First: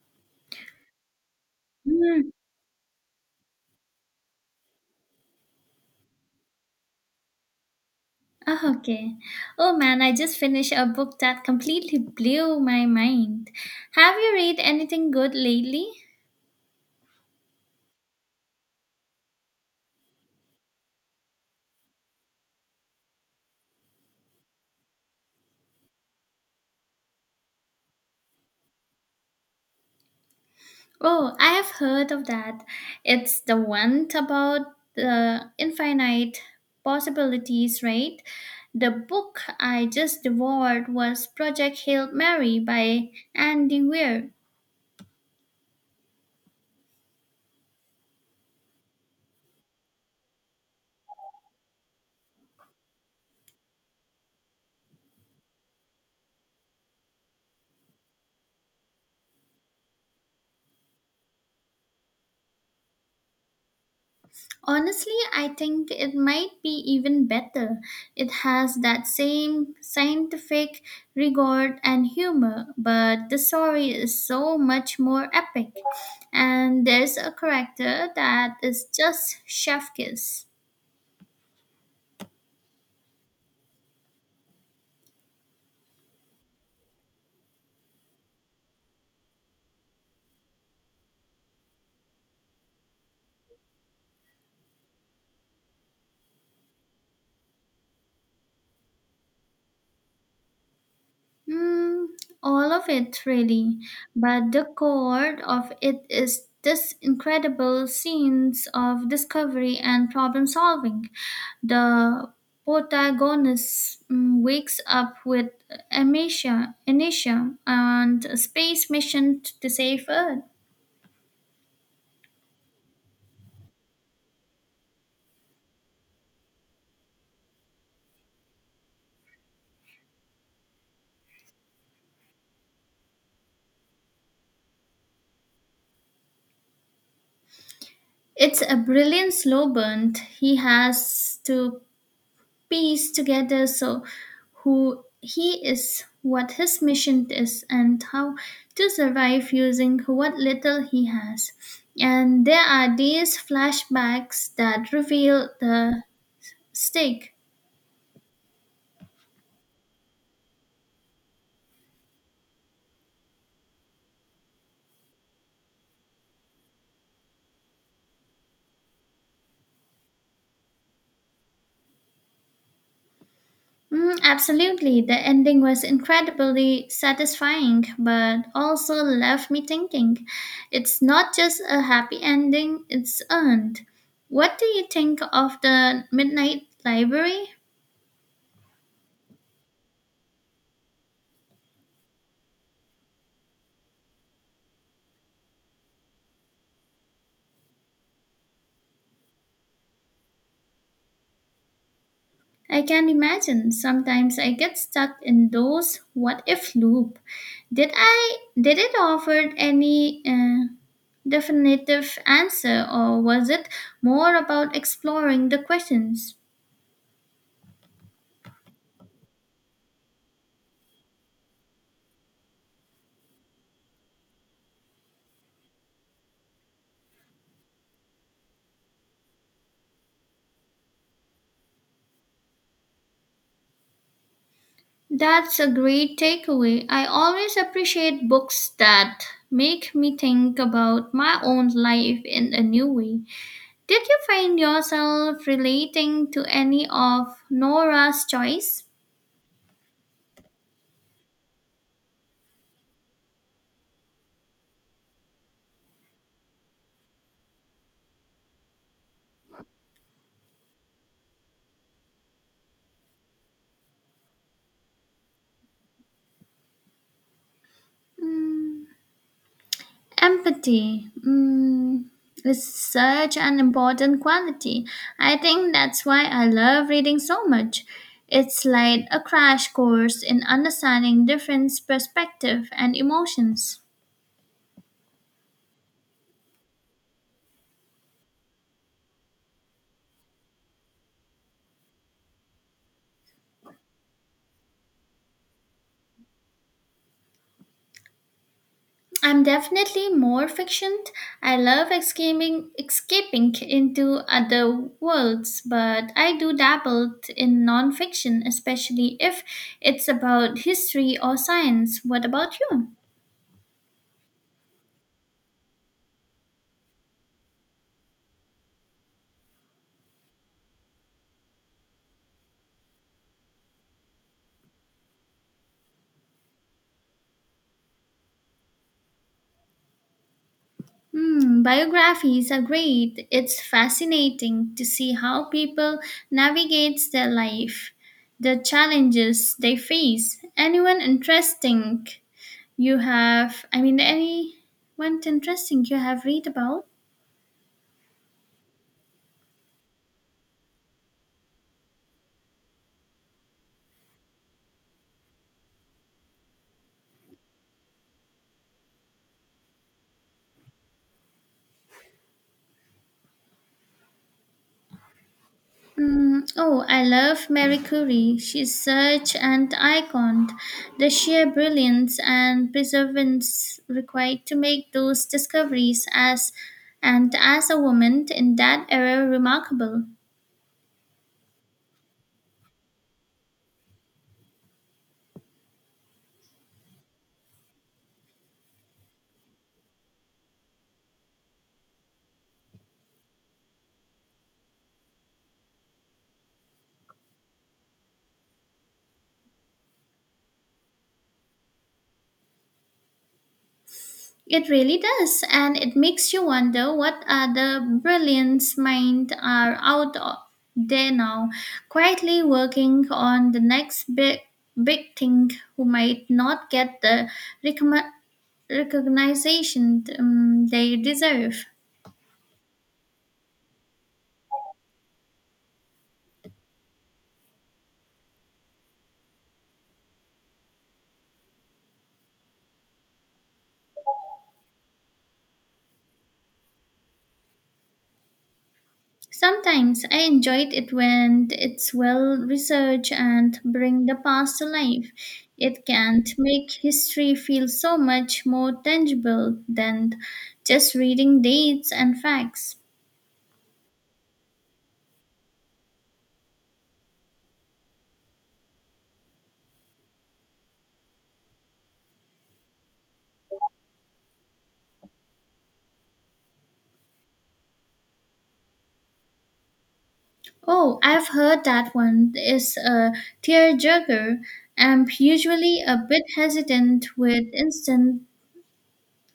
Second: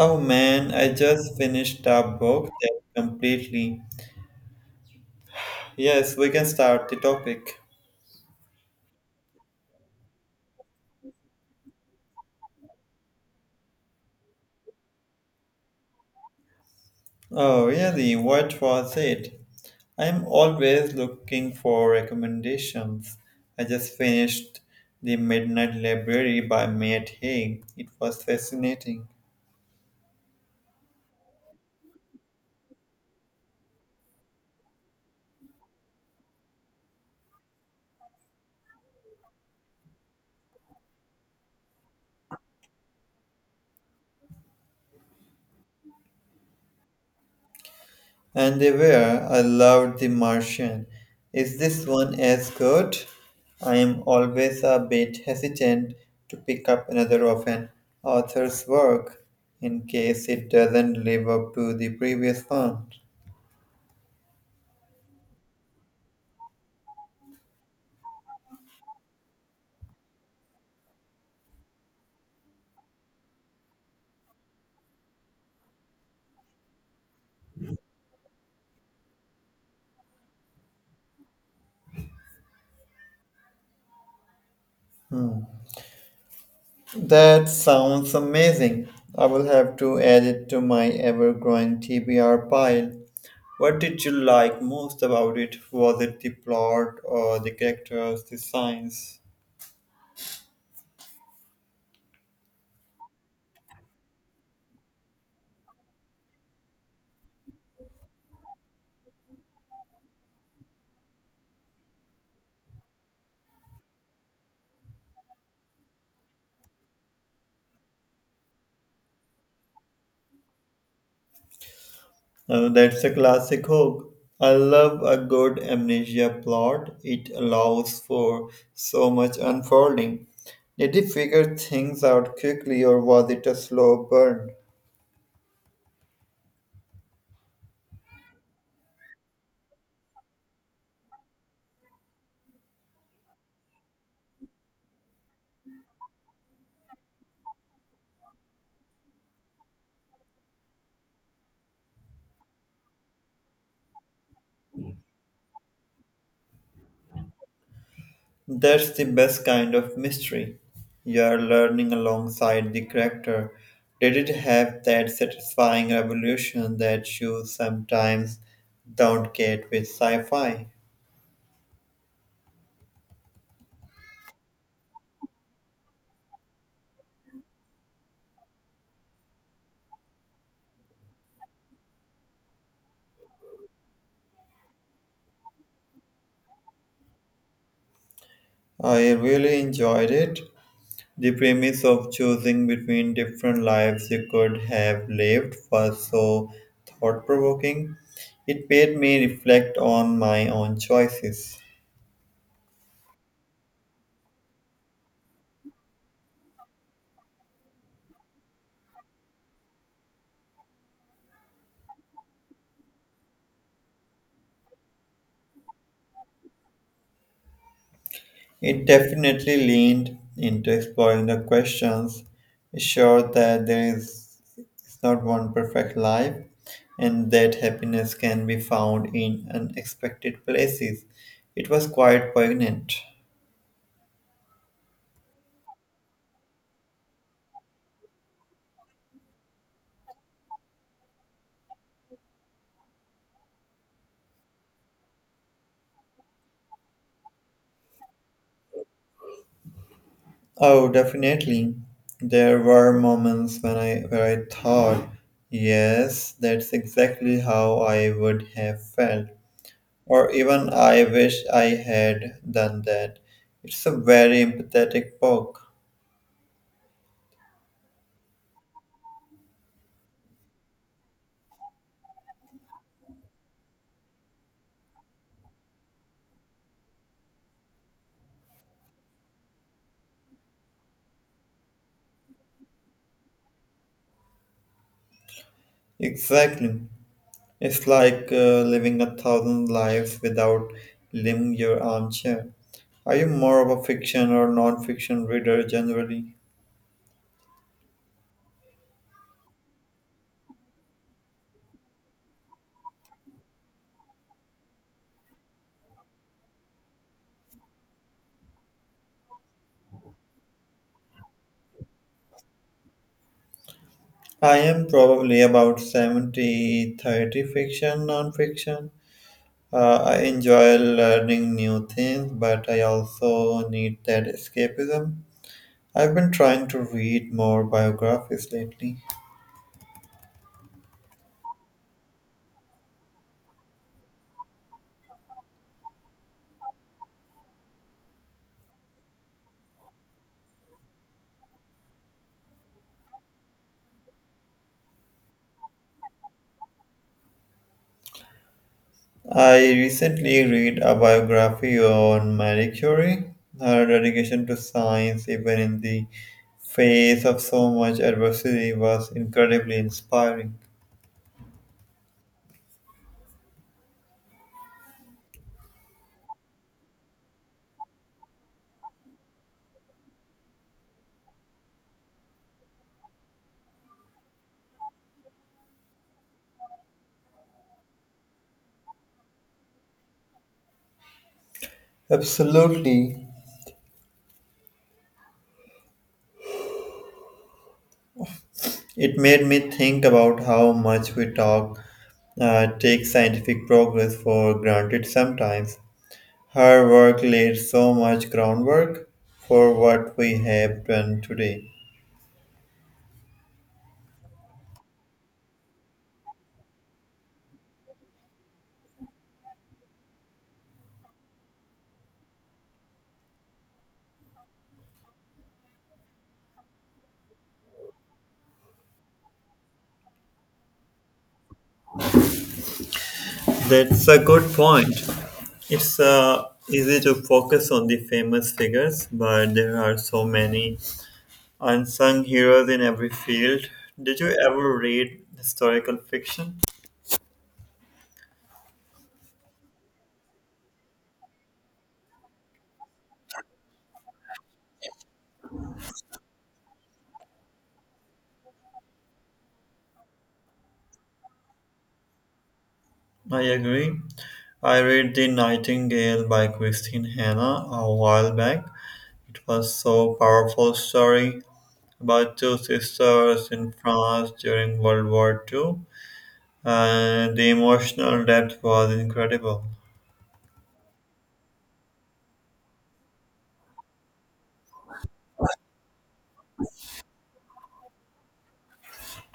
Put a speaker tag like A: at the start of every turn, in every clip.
A: Oh man, I just finished a
B: Mm.
A: book that completely. Yes, we can start the topic.
B: Oh, okay. Oh man, I just finished a book that completely blew my mind. Have you read anything good lately?
A: Oh, really? What was it? I'm always looking for recommendations. I just finished The Midnight Library by Matt Haig. It was fascinating.
B: Oh, I have heard of that. It's the one about the infinite possibilities, right? The book I just devoured was Project Hail Mary by Andy Weir.
A: And they were. I loved The Martian. Is this one as good? I am always a bit hesitant to pick up another of an author's work in case it doesn't live up to the previous one.
B: Honestly, I think it might be even better. It has that same scientific rigor and humor, but the story is so much more epic. And there's a character that is just chef kiss.
A: That sounds amazing. I will have to add it to my ever growing TBR pile. What did you like most about it? Was it the plot or the characters, the science?
B: Mm, all of it, really. But the core of it is this incredible scenes of discovery and problem solving. The protagonist wakes up with amnesia and a space mission to save Earth.
A: That's a classic hook. I love a good amnesia plot. It allows for so much unfolding. Did he figure things out quickly or was it a slow burn?
B: It's a brilliant slow burn he has to piece together so who he is, what his mission is, and how to survive using what little he has. And there are these flashbacks that reveal the stake.
A: That's the best kind of mystery. You are learning alongside the character. Did it have that satisfying revolution that you sometimes don't get with sci fi?
B: Mm, absolutely. The ending was incredibly satisfying, but also left me thinking it's not just a happy ending, it's earned. What do you think of the Midnight Library?
A: I really enjoyed it. The premise of choosing between different lives you could have lived was so thought provoking. It made me reflect on my own choices.
B: I can imagine sometimes I get stuck in those what if loop. Did it offer any definitive answer or was it more about exploring the questions?
A: It definitely leaned into exploring the questions, assured that there is it's not one perfect life and that happiness can be found in unexpected places. It was quite poignant.
B: That's a great takeaway. I always appreciate books that make me think about my own life in a new way. Did you find yourself relating to any of Nora's choice?
A: Oh, definitely. There were moments when I where I thought, yes, that's exactly how I would have felt, or even I wish I had done that. It's a very empathetic book.
B: Mm, empathy. Mm, is such an important quality. I think that's why I love reading so much. It's like a crash course in understanding different perspectives and emotions.
A: Exactly. It's like living a thousand lives without leaving your armchair. Are you more of a fiction or non-fiction reader generally?
B: I'm definitely more fiction. I love escaping into other worlds, but I do dabble in nonfiction, especially if it's about history or science. What about you?
A: I am probably about 70/30 fiction, non-fiction. I enjoy learning new things, but I also need that escapism. I've been trying to read more biographies lately.
B: Hmm, biographies are great. It's fascinating to see how people navigate their life, the challenges they face. Anyone interesting you have read about?
A: I recently read a biography on Marie Curie, her dedication to science, even in the face of so much adversity, was incredibly inspiring.
B: Mm, oh, I love Mary Curie. She's such an icon. The sheer brilliance and perseverance required to make those discoveries as and as a woman in that era remarkable.
A: Absolutely. It made me think about how much we take scientific progress for granted sometimes. Her work laid so much groundwork for what we have done today.
B: It really does, and it makes you wonder what other brilliant minds are there now, quietly working on the next big thing who might not get the recognition they deserve.
A: That's a good point. It's easy to focus on the famous figures, but there are so many unsung heroes in every field. Did you ever read historical fiction?
B: Sometimes I enjoyed it when it's well researched and bring the past to life. It can make history feel so much more tangible than just reading dates and facts.
A: I agree. I read The Nightingale by Christine Hanna a while back. It was so powerful story about two sisters in France during World War Two, and the emotional depth was incredible.
B: Oh, I've heard that one is a tearjerker. I'm usually a bit hesitant with instantly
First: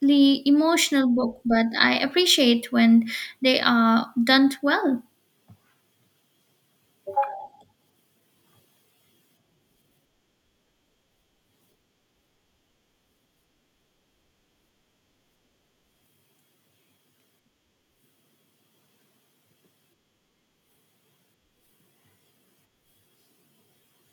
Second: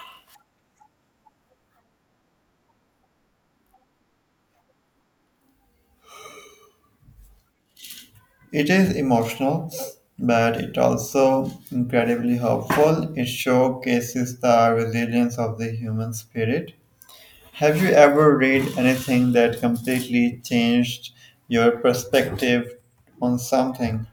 B: emotional book, but I appreciate when they are done well.
A: It is emotional, but it also incredibly helpful. It showcases the resilience of the human spirit. Have you ever read anything that completely changed your perspective on something?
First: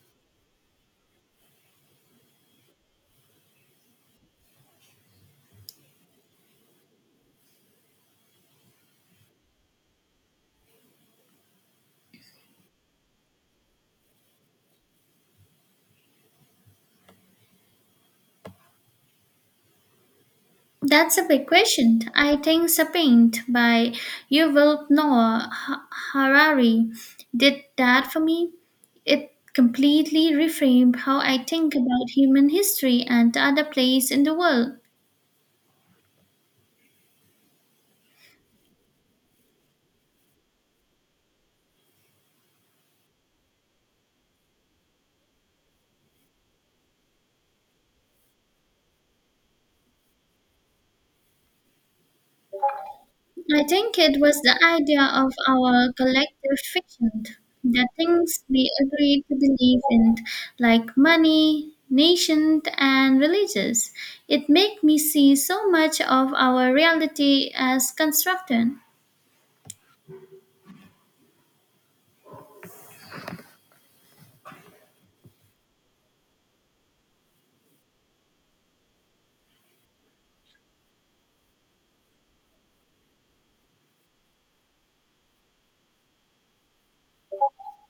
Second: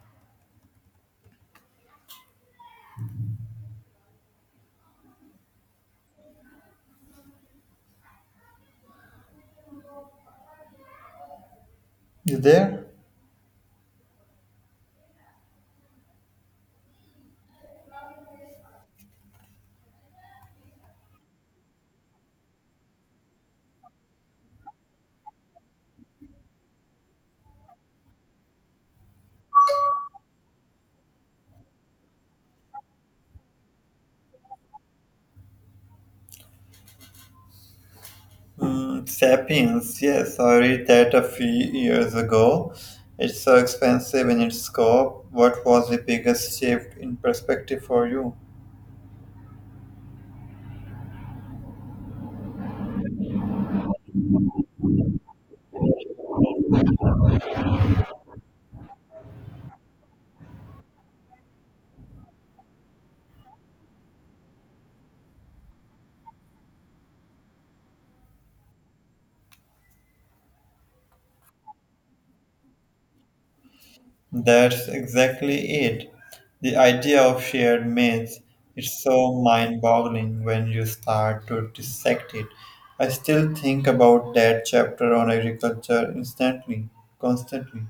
A: You there?
B: That's a big question. I think Sapient by Yuval Noah Harari did that for me. It completely reframed how I think about human history and other place in the world.
A: Mm, Sapiens, yes, I read that a few years ago. It's so expensive in its scope. What was the biggest shift in perspective for you?
B: I think it was the idea of our collective fiction, the things we agree to believe in, like money, nation, and religions. It made me see so much of our reality as constructed.
A: That's exactly it. The idea of shared myths is so mind-boggling when you start to dissect it. I still think about that chapter on agriculture instantly, constantly.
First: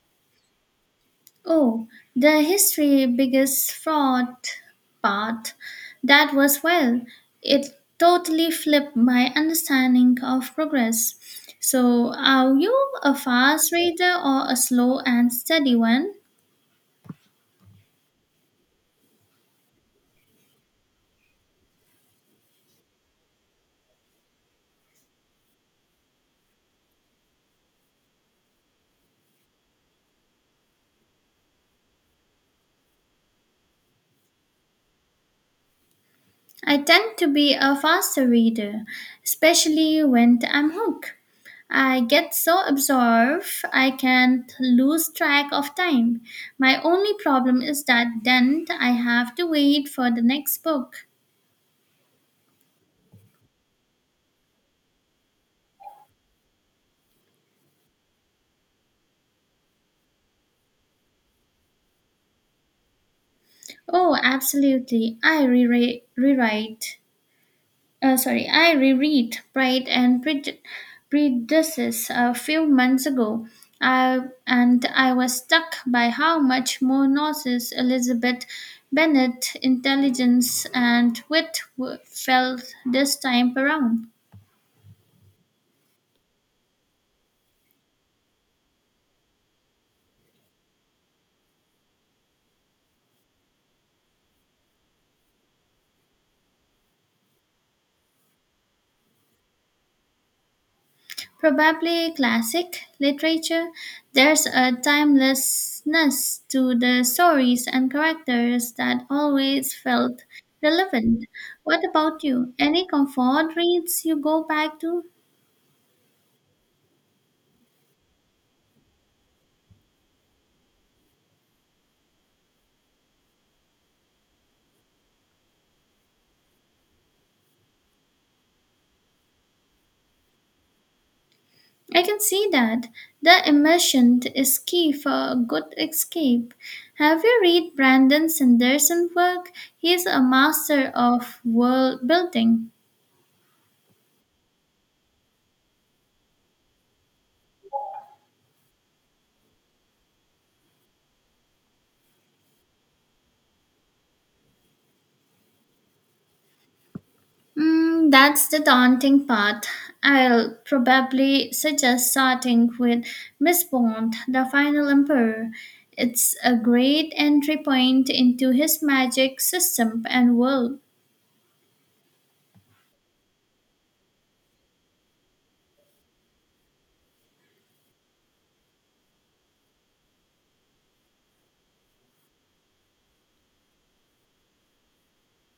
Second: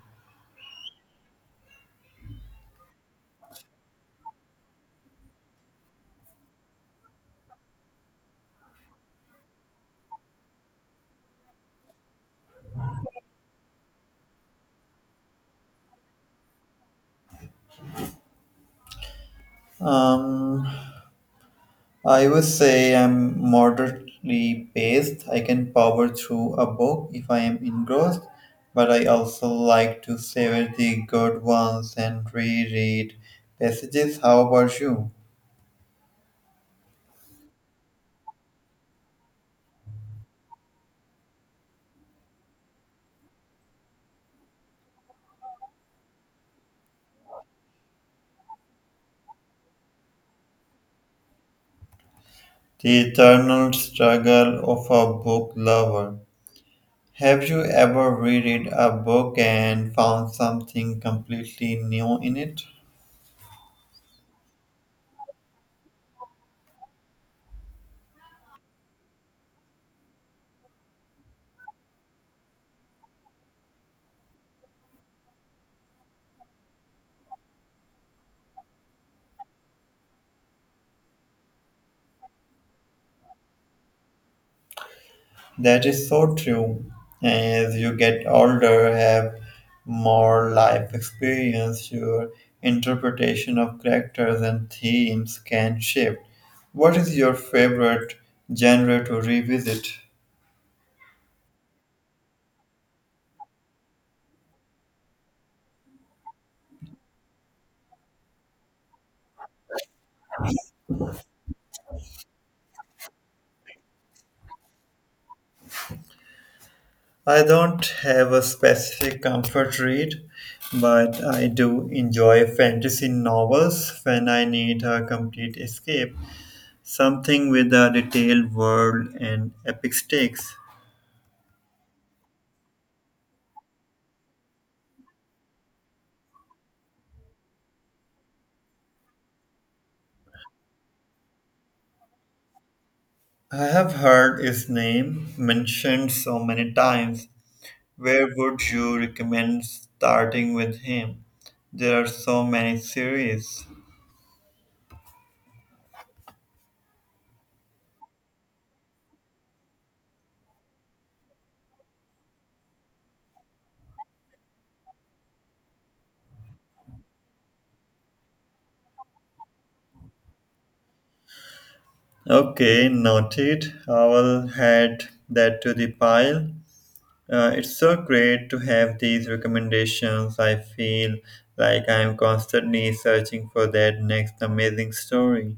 B: Oh, the history biggest fraud part. That was well. It totally flipped my understanding of progress. So, are you a fast reader or a slow and steady one?
A: Um, I would say I'm moderately paced. I can power through a book if I am engrossed, but I also like to savor the good ones and reread passages. How about you?
B: I tend to be a faster reader, especially when I'm hooked. I get so absorbed, I can't lose track of time. My only problem is that then I have to wait for the next book.
A: The eternal struggle of a book lover. Have you ever reread a book and found something completely new in it?
B: Oh, absolutely. I re rewrite, sorry, I reread Prejudice a few months ago. I, and I was struck by how much more nauseous Elizabeth Bennet intelligence and wit felt this time around.
A: That is so true. As you get older, have more life experience, your interpretation of characters and themes can shift. What is your favorite genre to revisit?
B: Probably classic literature. There's a timelessness to the stories and characters that always felt relevant. What about you? Any comfort reads you go back to?
A: I don't have a specific comfort read, but I do enjoy fantasy novels when I need a complete escape, something with a detailed world and epic stakes.
B: I can see that. The immersion is key for a good escape. Have you read Brandon Sanderson's work? He's a master of world building.
A: I have heard his name mentioned so many times. Where would you recommend starting with him? There are so many series.
B: Mm, that's the daunting part. I'll probably suggest starting with Miss Bond, the final emperor. It's a great entry point into his magic system and world.
A: Okay, noted. I will add that to the pile. It's so great to have these recommendations. I feel like I'm constantly searching for that next amazing story.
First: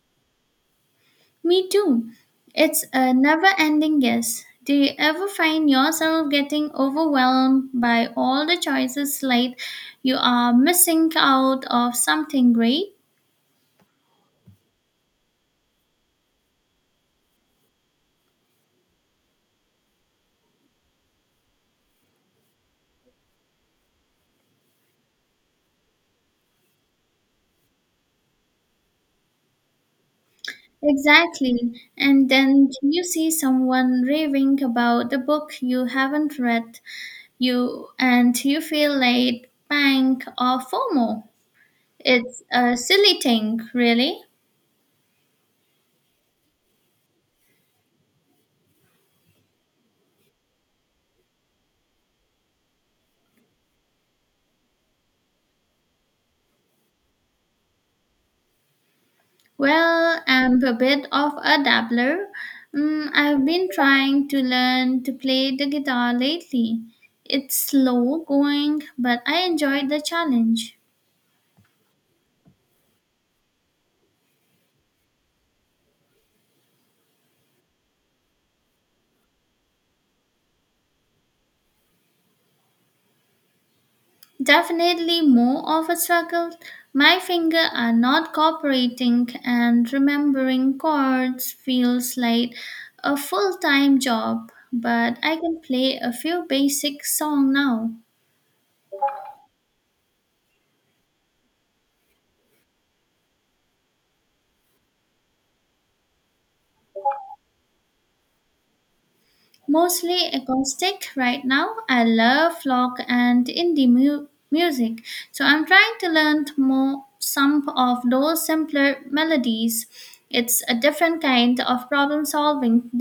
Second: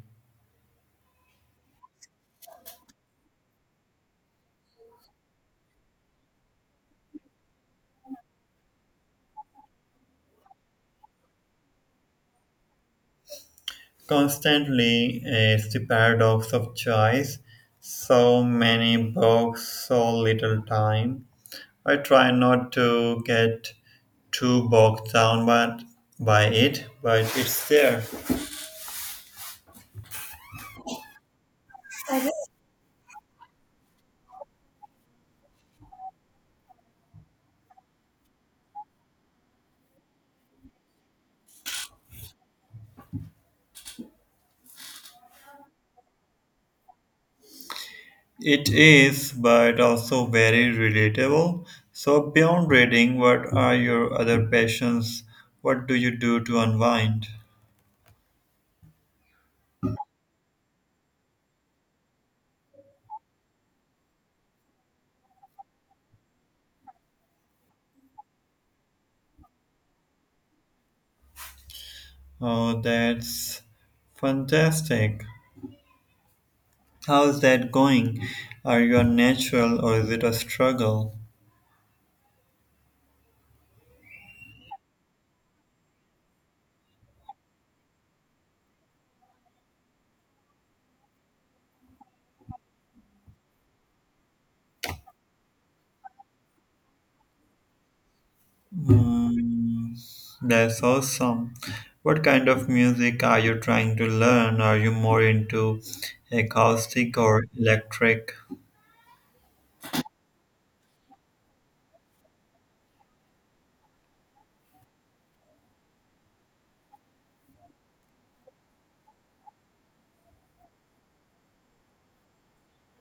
B: Me too. It's a never ending guess. Do you ever find yourself getting overwhelmed by all the choices, like you are missing out of something great?
A: Constantly, it's the paradox of choice. So many books, so little time. I try not to get too bogged down by it, but it's there.
B: Exactly. And then you see someone raving about the book you haven't read, you and you feel like panic or FOMO. It's a silly thing, really.
A: It is, but also very relatable. So, beyond reading, what are your other passions? What do you do to unwind?
B: Well, I'm a bit of a dabbler. Mm, I've been trying to learn to play the guitar lately. It's slow going, but I enjoy the challenge.
A: Oh, that's fantastic. How's that going? Are you a natural or is it a struggle?
B: Definitely more of a struggle. My fingers are not cooperating, and remembering chords feels like a full time job. But I can play a few basic songs now.
A: Hmm, that's awesome. What kind of music are you trying to learn? Are you more into acoustic or electric?
B: Mostly acoustic right now. I love folk and indie music, so I'm trying to learn more some of those simpler melodies. It's a different kind of problem solving